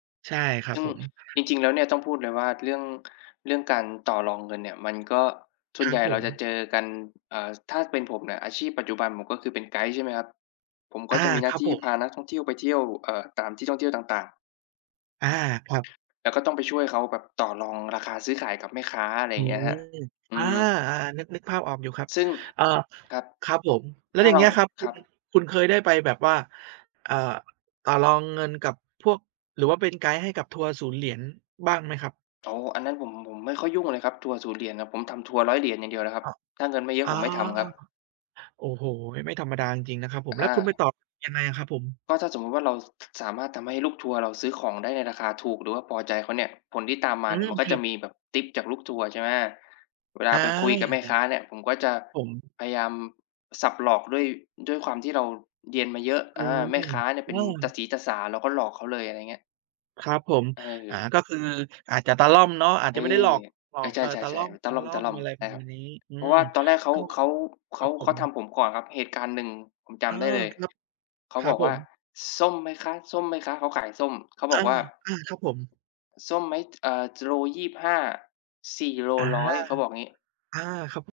ใช่ ครัซบึ่งผม จริง ๆ แล้วเนี่ย ต้องพูดเลยว่า เรื่อง เรื่องการต่อรองเงินเนี่ย มันก็ส่ควนรัใหญบ่ผเราม จะเจอกัน อ่า ถ้าเป็นผมเนี่ย อาชีพปัจจุบันผม ก็คือเป็นไกด์ ใช่ไหมครับ ผมก็อจา ะมีหน้คารับที่ผพาม นักท่องเที่ยวไปเที่ยว เอ่อ ตามที่ท่องเที่ยวต่าง ๆ อา ครับ แล้วก็ต้องไปช่วยเขาแบบต่อรองราคาซื้อขายกับแม่ค้า อะไรออยื่าอ งเงี้ยครับ อือา ม ๆ นึก นึกภาพออกอยู่ครับ ซึ่ง เอ่อ ครับ ครับผม แล้ถว้าอย่าเงรเา งี้ยครับ คคุรัณ บ คุณเคยได้ไปแบบว่า อ่า ต่อรองเงินกับพวก หรือว่าเป็นไกด์ให้กับทัวร์ศูนย์เหรียญบ้างไหมครับ? อ๋อ อันนั้นผม ผมไม่ค่อยยุ่งอะเลยครับ ทัวร์ศูนย์ เหรียญครับ ผมทำทัวร์ 100 เหรียญอย่างเดียวเลยครับ อ้อ ถ้าเงินไม่เยออะา ผมไม่ทำครับ โอ้โฮ! ไม่ธรรมดาจริง ๆ นะครับผม อแล้วคุณไปา ต่อยังไงอะครับผม? ก็ถ้าสมมติว่า เรา ค สามารถทำให้ลูกทัวร์เราซื้อของได้ในราคาถูก หรือว่าพอใจเขาเนี่ย ผลที่ตามมอาืเนี่ยม มันก็ผจิะด มีแบบทิปจากลูกทัวร์ ใช่ไหม เวลาอา ไปคุยกับอยแ่มา่แค้าเนี่ย ผมก็จะน่ะ ผม พยายามสับหลอกด้วย ด้วยความที่เราเรียนมาเยอะ อือม า แม่ค้าเนี่ยเอป็นตาา สีตาสา เราก็หลอกเขาเลย อะไรเงี้ย ครับผม อา เออ ก็คืออาจจะตะล่อมเนาะ อาจเอจะอ ไม่ได้หลอก หลเอออ ก ใชเออ ตะล่ ่อๆ ๆ มันตะล่ม อๆ ม อะไรๆ ใชปร่ะคมรัาบ ณนี้ อืเพราะม ว่าตอนแรกเขา ก็ เขา เขครัา บผเขาม ทำผมก่อนครับ เหตุการณ์หนึ่งผมจเออ ำได้เลย ครับ เขาครับบอกผว่า ม "ส้มไหมคะ ส้มไหมคะ?" เขาขายส้ม เขาบออกา ว่า ๆ ครับผม "ส้มไหม? เอ่อ จ โล 25 สี่โลอา ร้อย" เขาบอกงี้ อา ครับ ผ